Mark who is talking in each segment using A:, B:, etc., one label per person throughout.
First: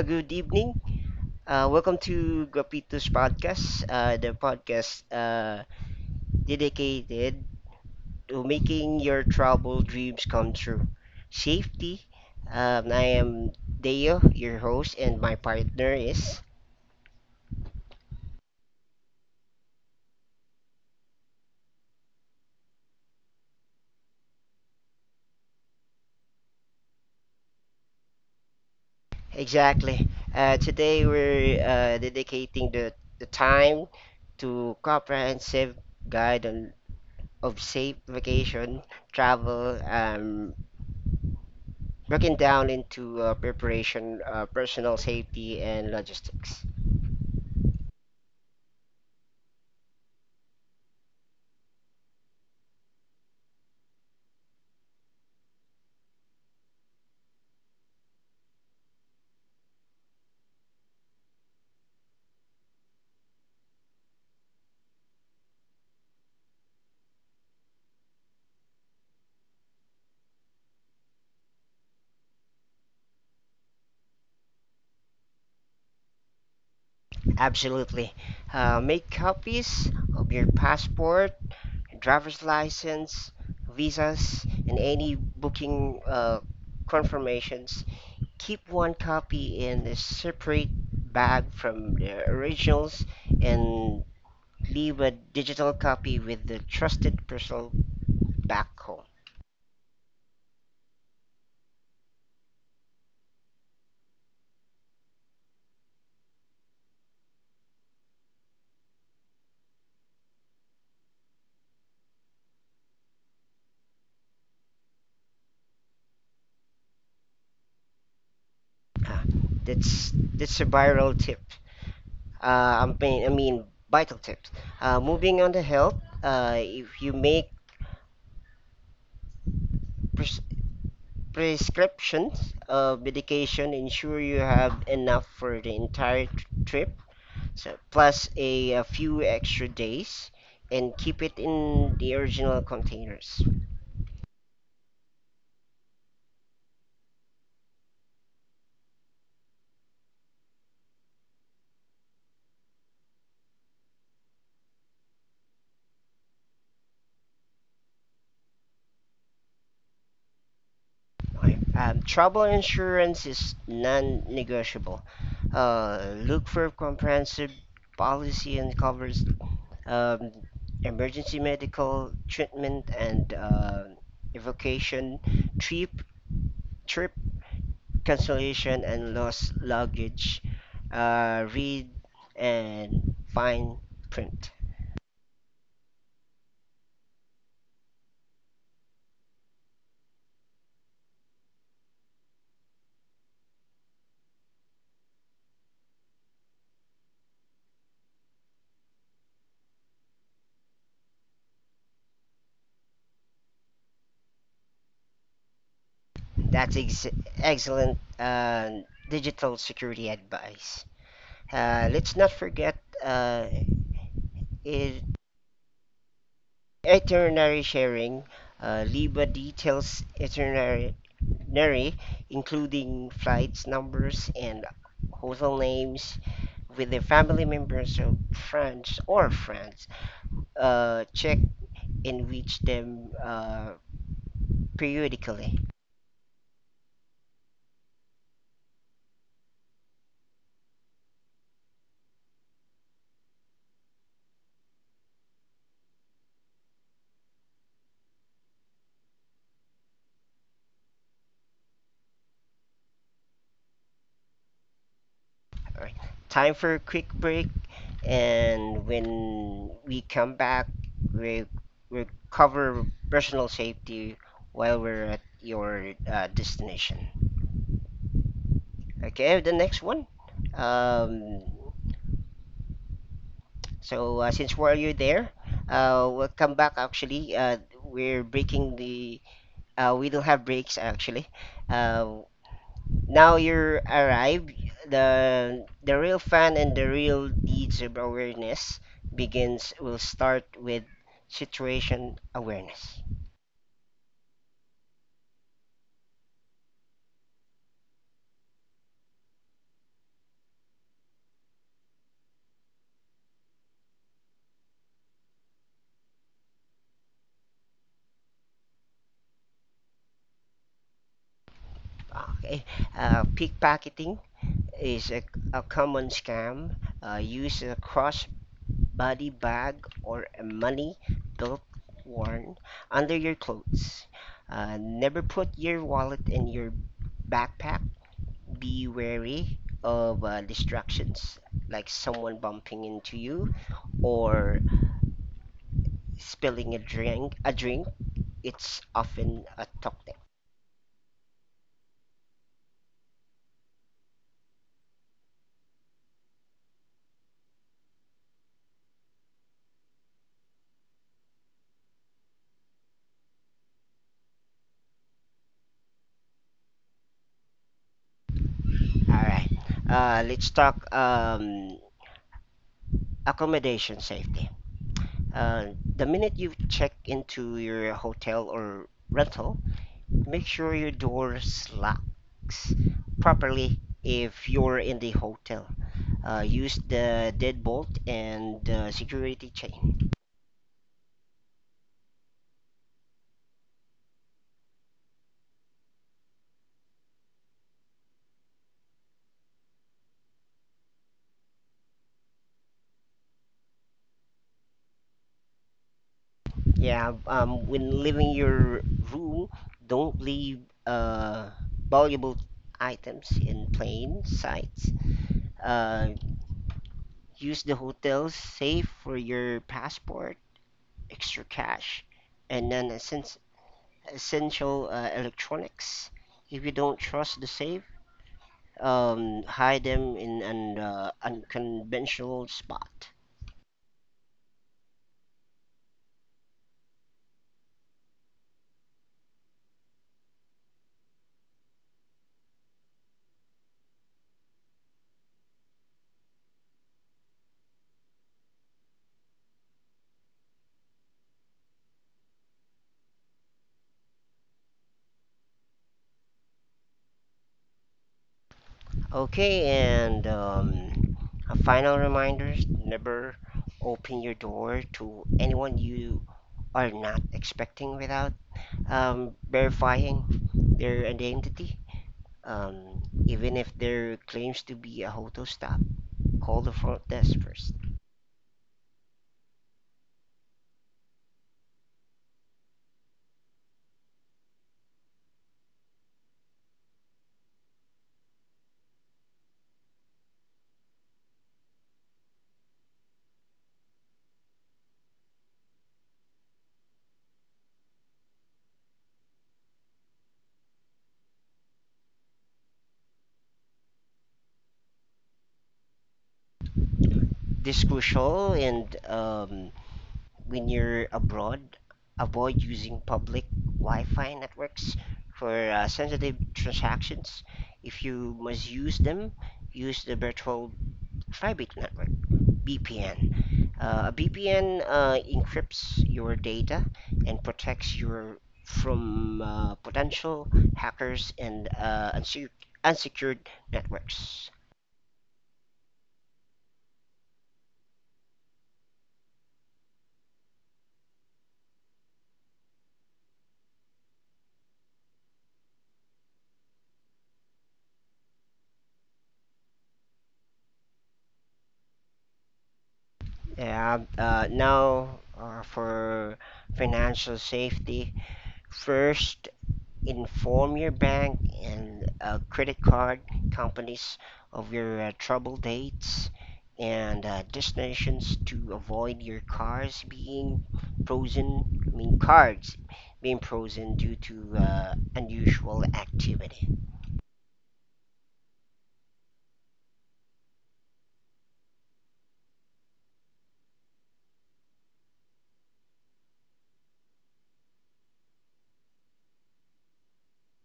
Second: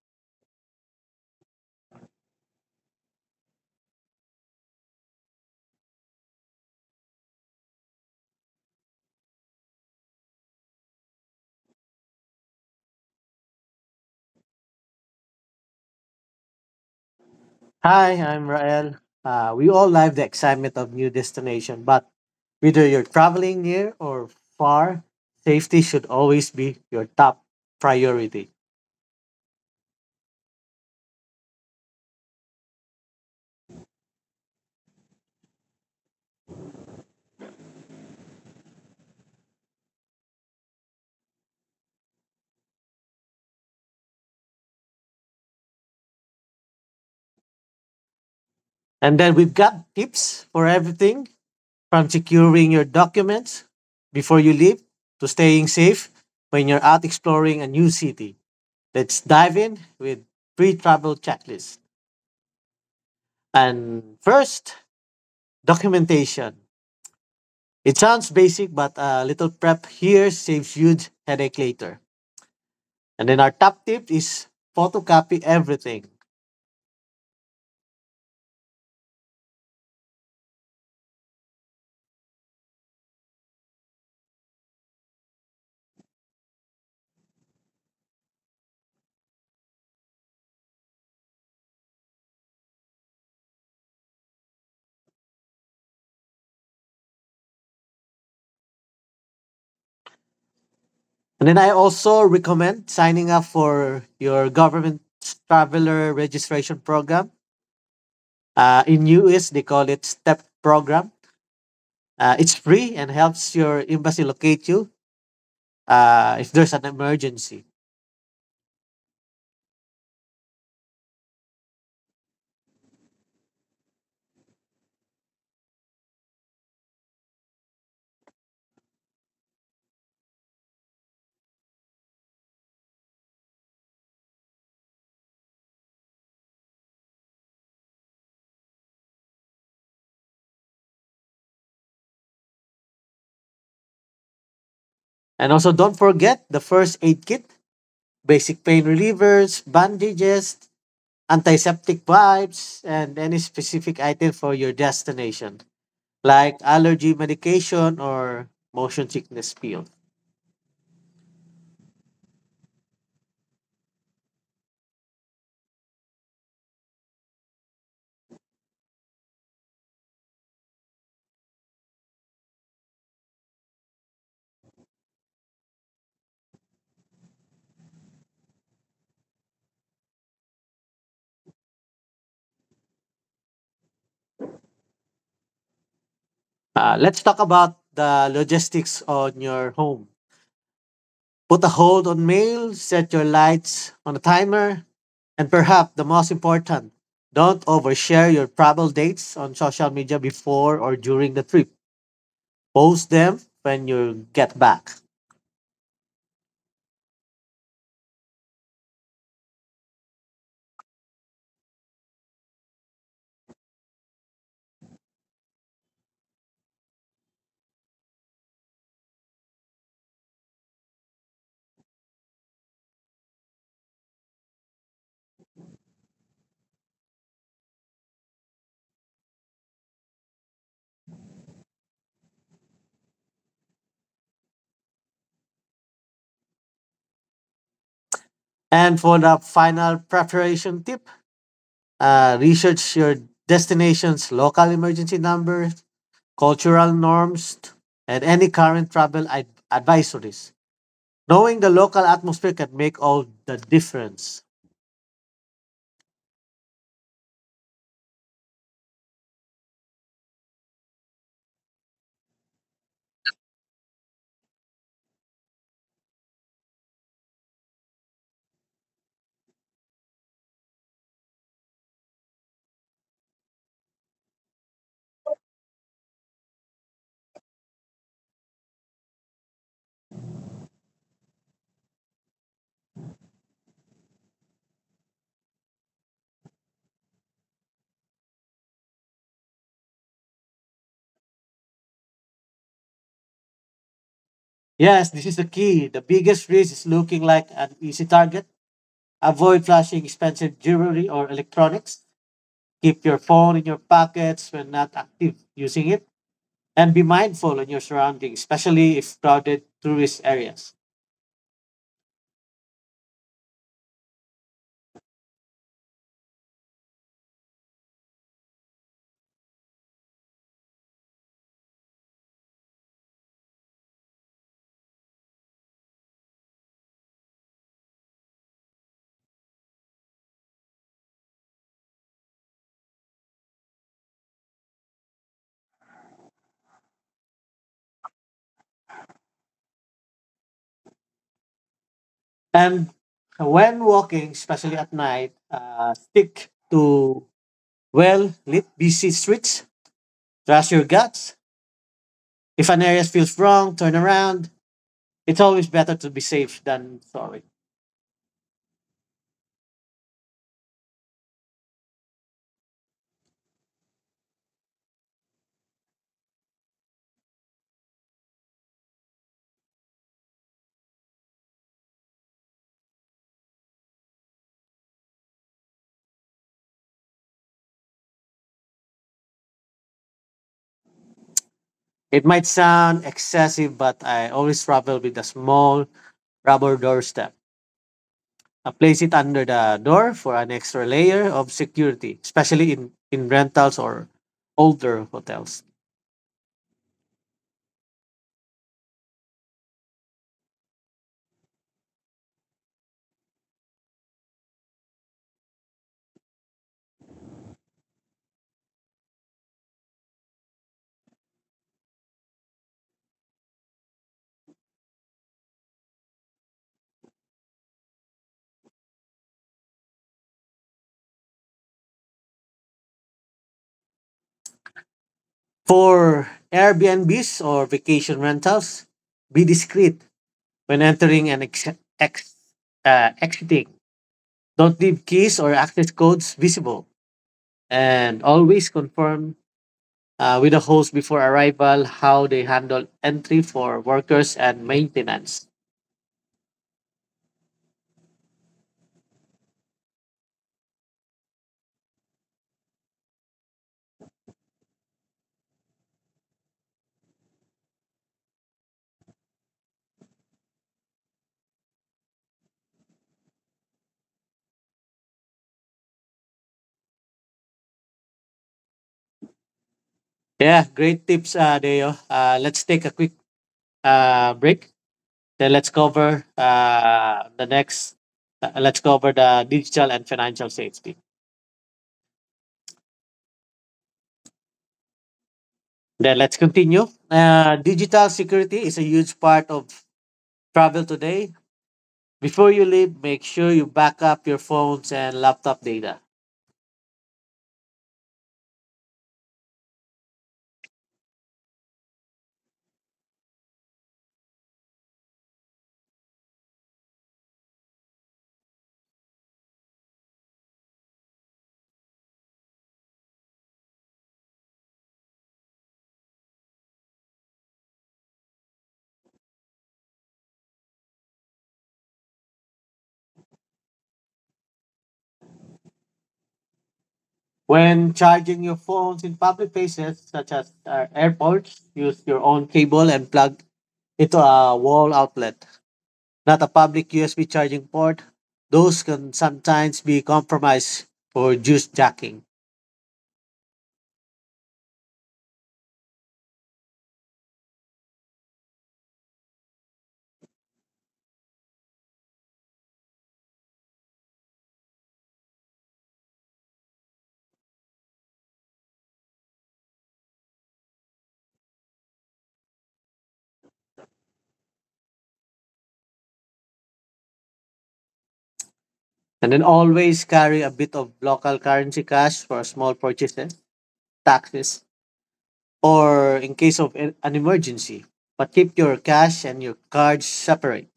A: Good evening. Welcome to Guapito's podcast, the podcast dedicated to making your travel dreams come true. Safety. I am Deo, your host, and my partner is.
B: Hi, I'm Rael. We all live the excitement of new destination, but whether you're traveling near or far, safety should always be your top priority.
A: Exactly. Today we're dedicating the time to comprehensive guide on, of safe vacation travel. Broken down into preparation, personal safety, and logistics.
B: And then we've got tips for everything from securing your documents before you leave to staying safe when you're out exploring a new city. Let's dive in with pre travel checklist. And first, documentation. It sounds basic, but a little prep here saves huge headache later. And then our top tip is photocopy everything.
A: Absolutely. Make copies of your passport, driver's license, visas, and any booking confirmations. Keep one copy in a separate bag from the originals and leave a digital copy with the trusted person back home.
B: And then I also recommend signing up for your government traveler registration program. In US, they call it STEP program. It's free and helps your embassy locate you if there's an emergency.
A: Ah, that's a viral tip. I mean vital tips. Moving on to health, if you make pres- prescriptions of medication, ensure you have enough for the entire trip, so plus a few extra days, and keep it in the original containers.
B: And also, don't forget the first aid kit, basic pain relievers, bandages, antiseptic wipes, and any specific item for your destination, like allergy medication or motion sickness pill.
A: Okay. Travel insurance is non-negotiable. Look for comprehensive policy and covers um, emergency medical treatment and evocation, trip, trip cancellation and lost luggage, read and fine print.
B: Let's talk about the logistics on your home. Put a hold on mail, set your lights on a timer, and perhaps the most important, don't overshare your travel dates on social media before or during the trip. Post them when you get back.
A: That's ex- Excellent digital security advice. Let's not forget uh, it Itinerary sharing. Liba details itinerary, including flights, numbers, and hotel names with the family members of friends or friends. Check and reach them periodically.
B: And for the final preparation tip, research your destination's local emergency numbers, cultural norms, and any current advisories. Knowing the local atmosphere can make all the difference.
A: All right. Time for a quick break, and when we come back, we we cover personal safety while we're at your destination. Okay, the next one. Um, since while you're there, we'll come back actually. We're breaking the. We don't have breaks actually. Uh, Now you're arrived. The real fun and the real deeds of awareness begins. Will start with situation awareness.
B: Yes, this is the key. The biggest risk is looking like an easy target. Avoid flashing expensive jewelry or electronics. Keep your phone in your pockets when not active using it. And be mindful on your surroundings, especially if crowded tourist areas.
A: Okay, Pickpocketing is a common scam used across body bag or a money belt worn under your clothes. Never put your wallet in your backpack. Be wary of distractions like someone bumping into you or spilling a drink. A drink it's often a toxic.
B: And when walking, especially at night, stick to well lit, busy streets. Trust your guts. If an area feels wrong, turn around. It's always better to be safe than sorry.
A: All right, let's talk accommodation safety. Uh, the minute you check into your hotel or rental, make sure your door locks properly if you're in the hotel. Use the deadbolt and the security chain.
B: It might sound excessive, but I always travel with a small rubber doorstep. I place it under the door for an extra layer of security, especially in rentals or older hotels.
A: Yeah, when leaving your room, don't leave uh, valuable items in plain sight. Uh, Use the hotel's safe for your passport, extra cash, and non essential electronics. If you don't trust the safe, hide them in an unconventional spot.
B: For Airbnbs or vacation rentals, be discreet when entering and ex- exiting, don't leave keys or access codes visible. And always confirm with the host before arrival how they handle entry for workers and maintenance.
A: Okay, and A final reminder never open your door to anyone you are not expecting without verifying their identity. Even if there claims to be a hotel stop, call the front desk first.
B: Yeah, great tips, Deo. Let's take a quick break. Then let's cover the next. Let's cover the digital and financial safety. Then let's continue. Digital security is a huge part of travel today. Before you leave, make sure you back up your phones and laptop data.
A: This is crucial, and when you're abroad, avoid using public Wi-Fi networks for sensitive transactions. If you must use them, use the virtual private network (VPN). A VPN encrypts your data and protects you from potential hackers and unsecured networks.
B: When charging your phones in public places, such as airports, use your own cable and plug into a wall outlet, not a public USB charging port. Those can sometimes be compromised for juice jacking.
A: Yeah, now, for financial safety. First, inform your bank and credit card companies of your trouble dates and destinations to avoid your cars being frozen. I mean, cards being frozen due to unusual activity.
B: And then always carry a bit of local currency cash for small purchases, taxes, or in case of an emergency. But keep your cash and your cards separate.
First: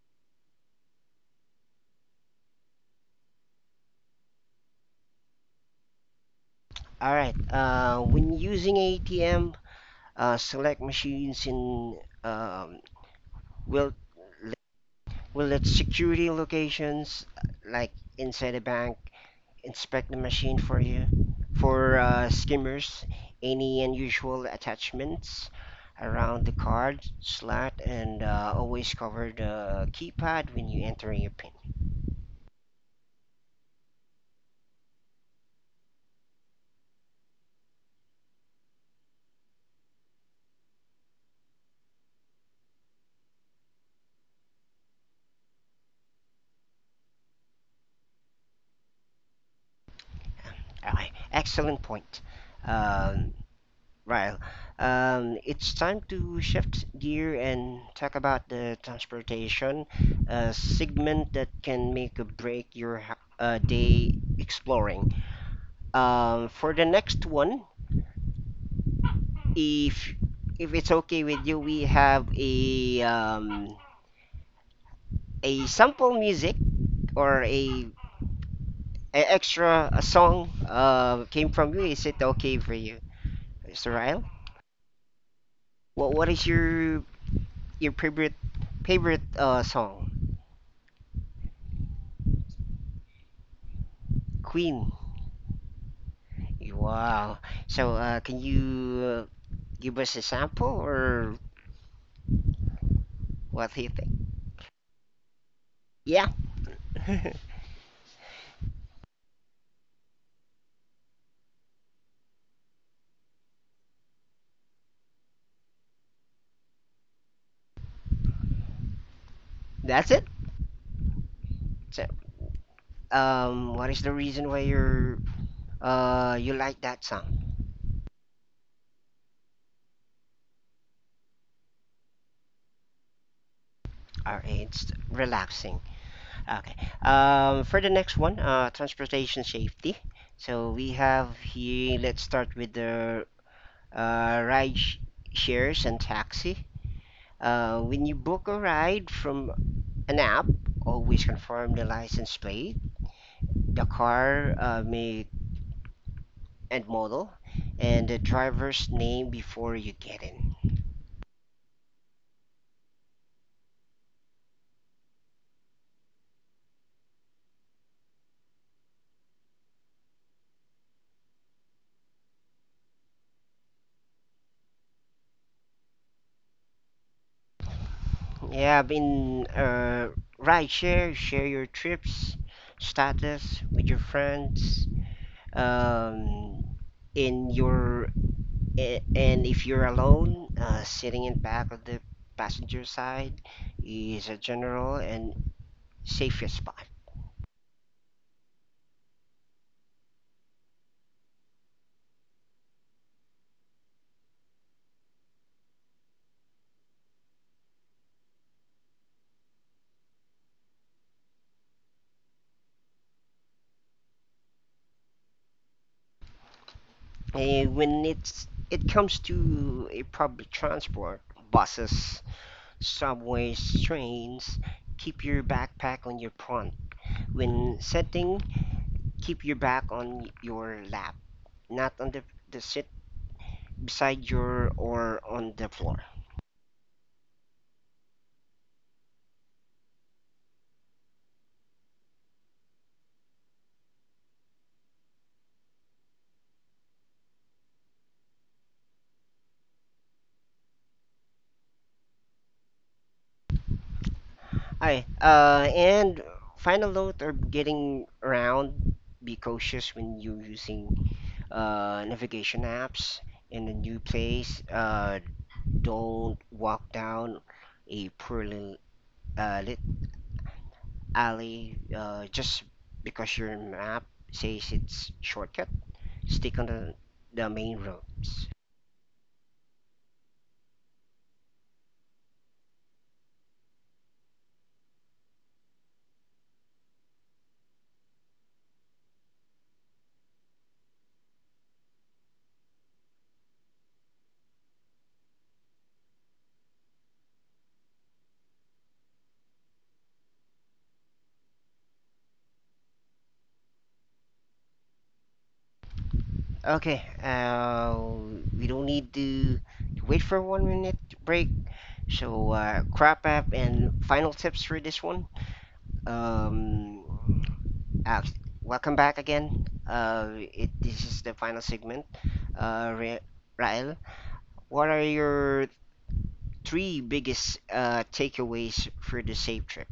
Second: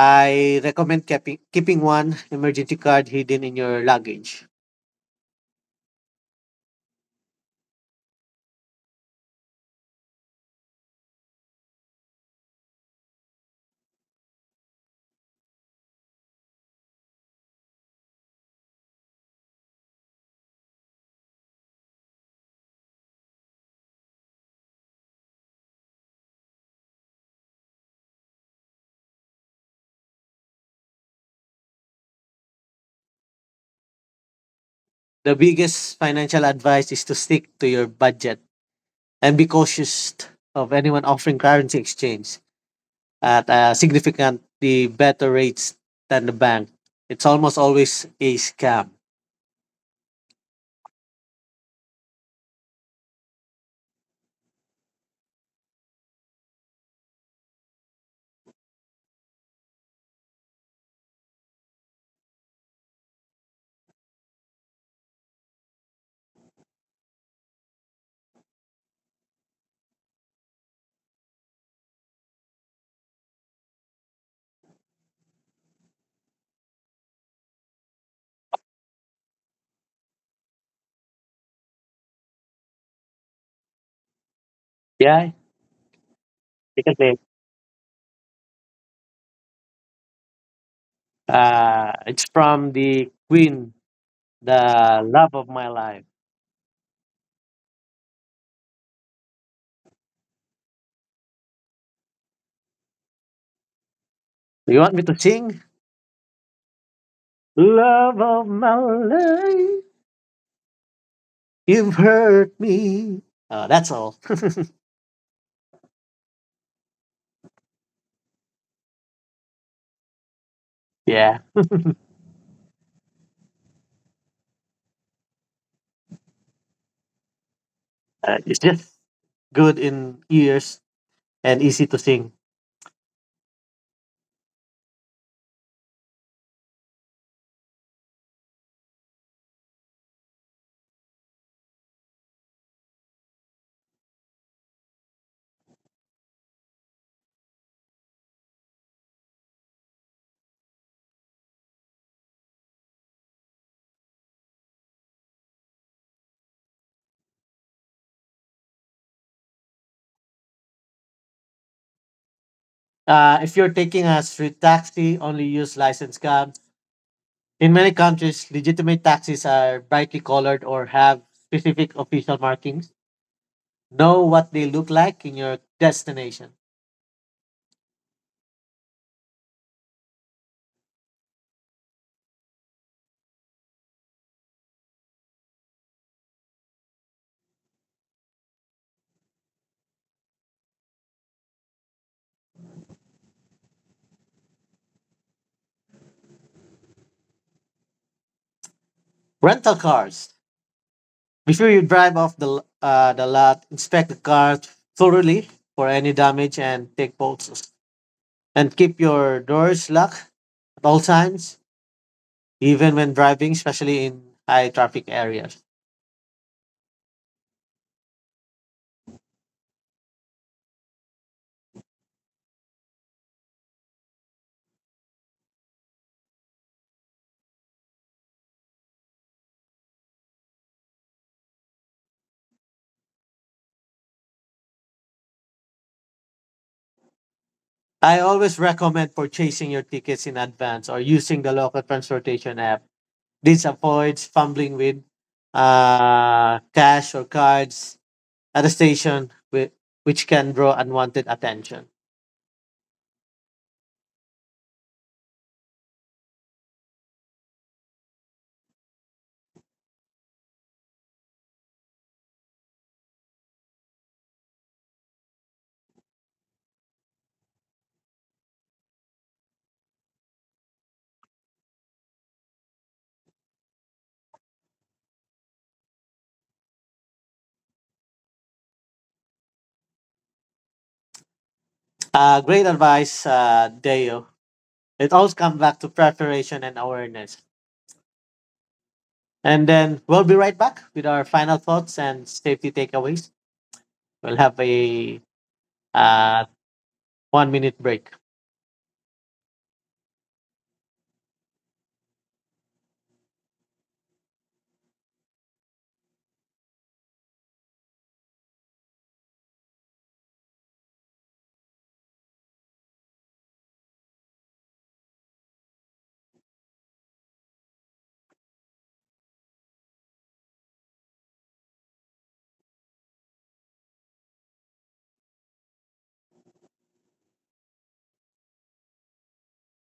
B: I recommend keeping one emergency card hidden in your luggage.
A: All right. When using ATM, select machines in um, will will let security locations like inside a bank inspect the machine for you for skimmers, any unusual attachments around the card slot, and always cover the keypad when you enter your PIN.
B: The biggest financial advice is to stick to your budget and be cautious of anyone offering currency exchange at significantly better rates than the bank. It's almost always a scam.
A: Ah, Excellent point, um, Ryle. It's time to shift gear and talk about the transportation segment that can make or break your day exploring. For the next one, if if it's okay with you, we have a sample music or a extra a song came from you. Is it okay for you, Mr. Ryle?
B: Yeah,
A: What is
B: because
A: your
B: they,
A: your favorite favorite song?
B: it's from the Queen,
A: Queen.
B: the love of my life.
A: Wow. So can you give us a sample or what do you think?
B: Do you want me to sing?
A: Yeah,
B: Love of my life, you've hurt me. Oh, that's all.
A: that's it.
B: Yeah,
A: So, what is the reason why you're you like that song?
B: it's just good in ears and easy to sing.
A: All right, it's relaxing. Okay. For the next one, transportation safety. So we have here. Let's start with the uh, shares and taxi. When you book a ride from an app, always confirm the license plate, the car make and model, and the driver's name before you get in.
B: If you're taking a street taxi, only use licensed cabs. In many countries, legitimate taxis are brightly colored or have specific official markings. Know what they look like in your destination.
A: Yeah, I've been Ride share. Share your trips status with your friends um in your and if you're alone sitting in back of the passenger side is a general and safest spot.
B: Rental cars. Before you drive off the the lot, inspect the car thoroughly for any damage and take photos. And keep your doors locked at all times, even when driving, especially in high traffic areas.
A: And when it comes to a public transport, buses, subways, trains, keep your backpack on your front. When sitting, keep your back on your lap, not on the seat beside your or on the floor.
B: I always recommend purchasing your tickets in advance or using the local transportation app. This avoids fumbling with cash or cards at a station, which can draw unwanted attention.
A: Hi. And final note or getting around, be cautious when you're using navigation apps in a new place. Don't walk down a poorly lit alley just because your map says it's shortcut. Stick on the main roads.
B: Great advice, Deo. It all comes back to preparation and awareness. And then we'll be right back with our final thoughts and safety takeaways. We'll have a uh, 1 minute break.
A: Okay, uh, we don't need to wait for one minute break. So, crop app and final tips for this one. Um, Alex, welcome back again. It This is the final segment. Uh, Ra- Rael, what are your 3 biggest takeaways for the safe trip?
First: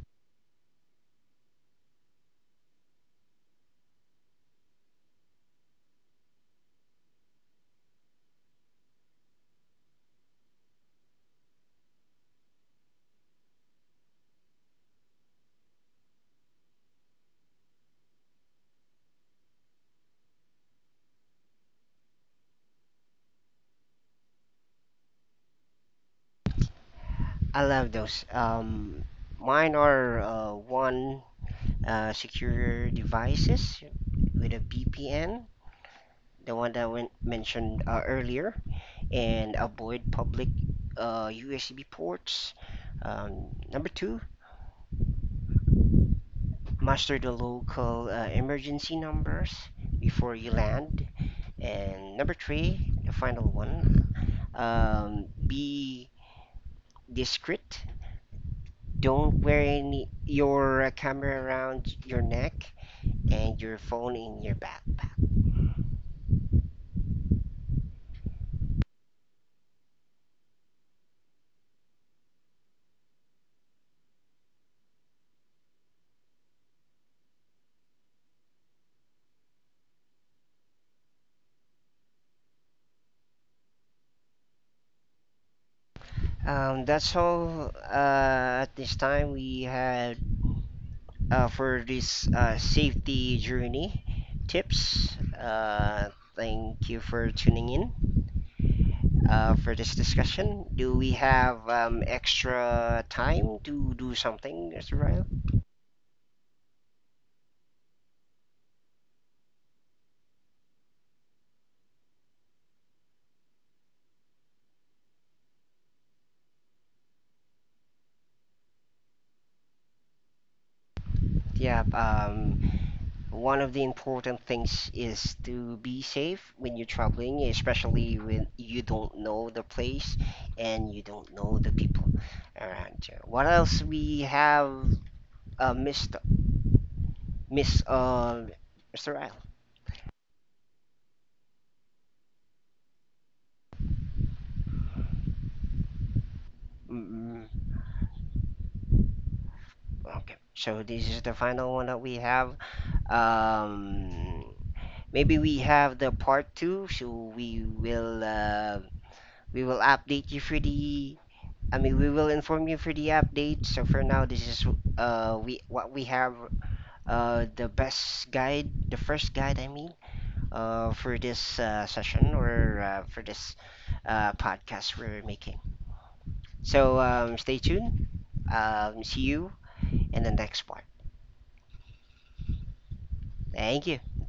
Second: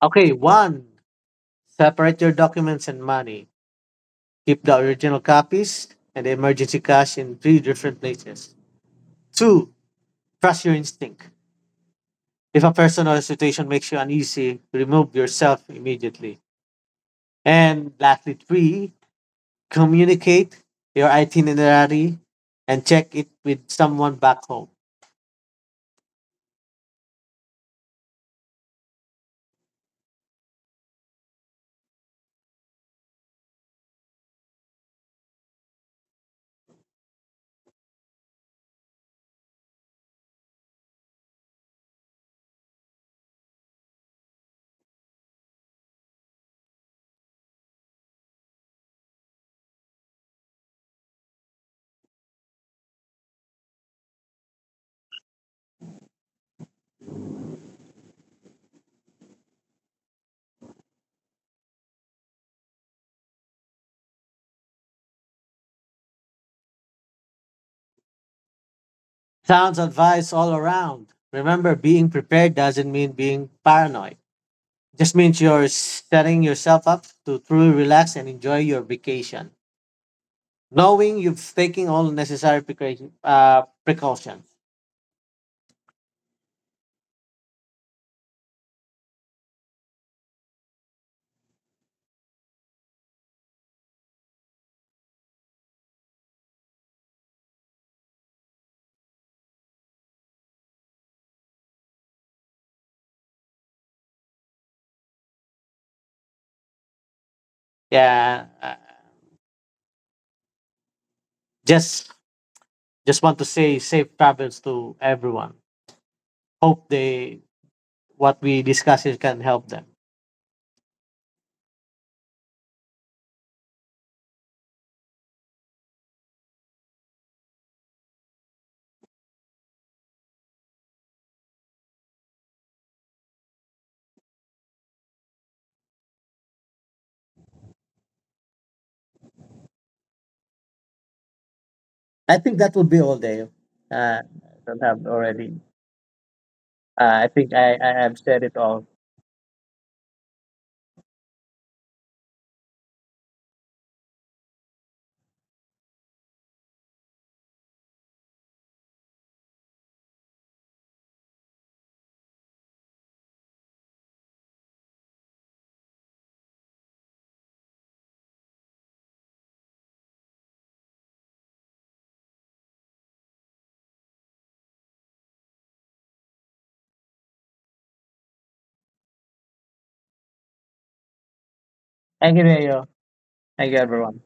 B: Okay, one, separate your documents and money. Keep the original copies and the emergency cash in 3 different places. Two, trust your instinct. If a person or a situation makes you uneasy, remove yourself immediately. And lastly, three, communicate your itinerary and check it with someone back home.
A: I love those. Mine are one, secure devices with a VPN, the one that we mentioned earlier, and avoid public USB ports. Number 2, master the local emergency numbers before you land. And number 3, the final one, be discreet. Don't wear any, your camera around your neck and your phone in your backpack.
B: Sounds advice all around. Remember, being prepared doesn't mean being paranoid. Just means you're setting yourself up to truly relax and enjoy your vacation, knowing you've taken all necessary precautions.
A: That's all at this time. We had for this safety journey tips. Thank you for tuning in for this discussion. Do we have extra time to do something, Mr. Ryle?
B: Yeah, just just want to say safe travels to everyone. Hope they what we discuss here can help them.
A: Yeah, um, One of the important things is to be safe when you're traveling, especially when you don't know the place and you don't know the people around you. What else we have uh, missed, miss, Mr. Ryle?
B: I think that would be all, Dave. I don't have already. I
A: Mm,
B: think I have said it all.
A: okay. So this is the final one that we have. Um, Maybe we have the part 2, so we will update you for the. I mean, we will inform you for the update. So for now, this is we what we have the best guide, the first guide, I mean, for this session or for this podcast we're making. So stay tuned. See you in the next part.
B: Thank you, Dale. Thank you,
A: Thank you.
B: everyone.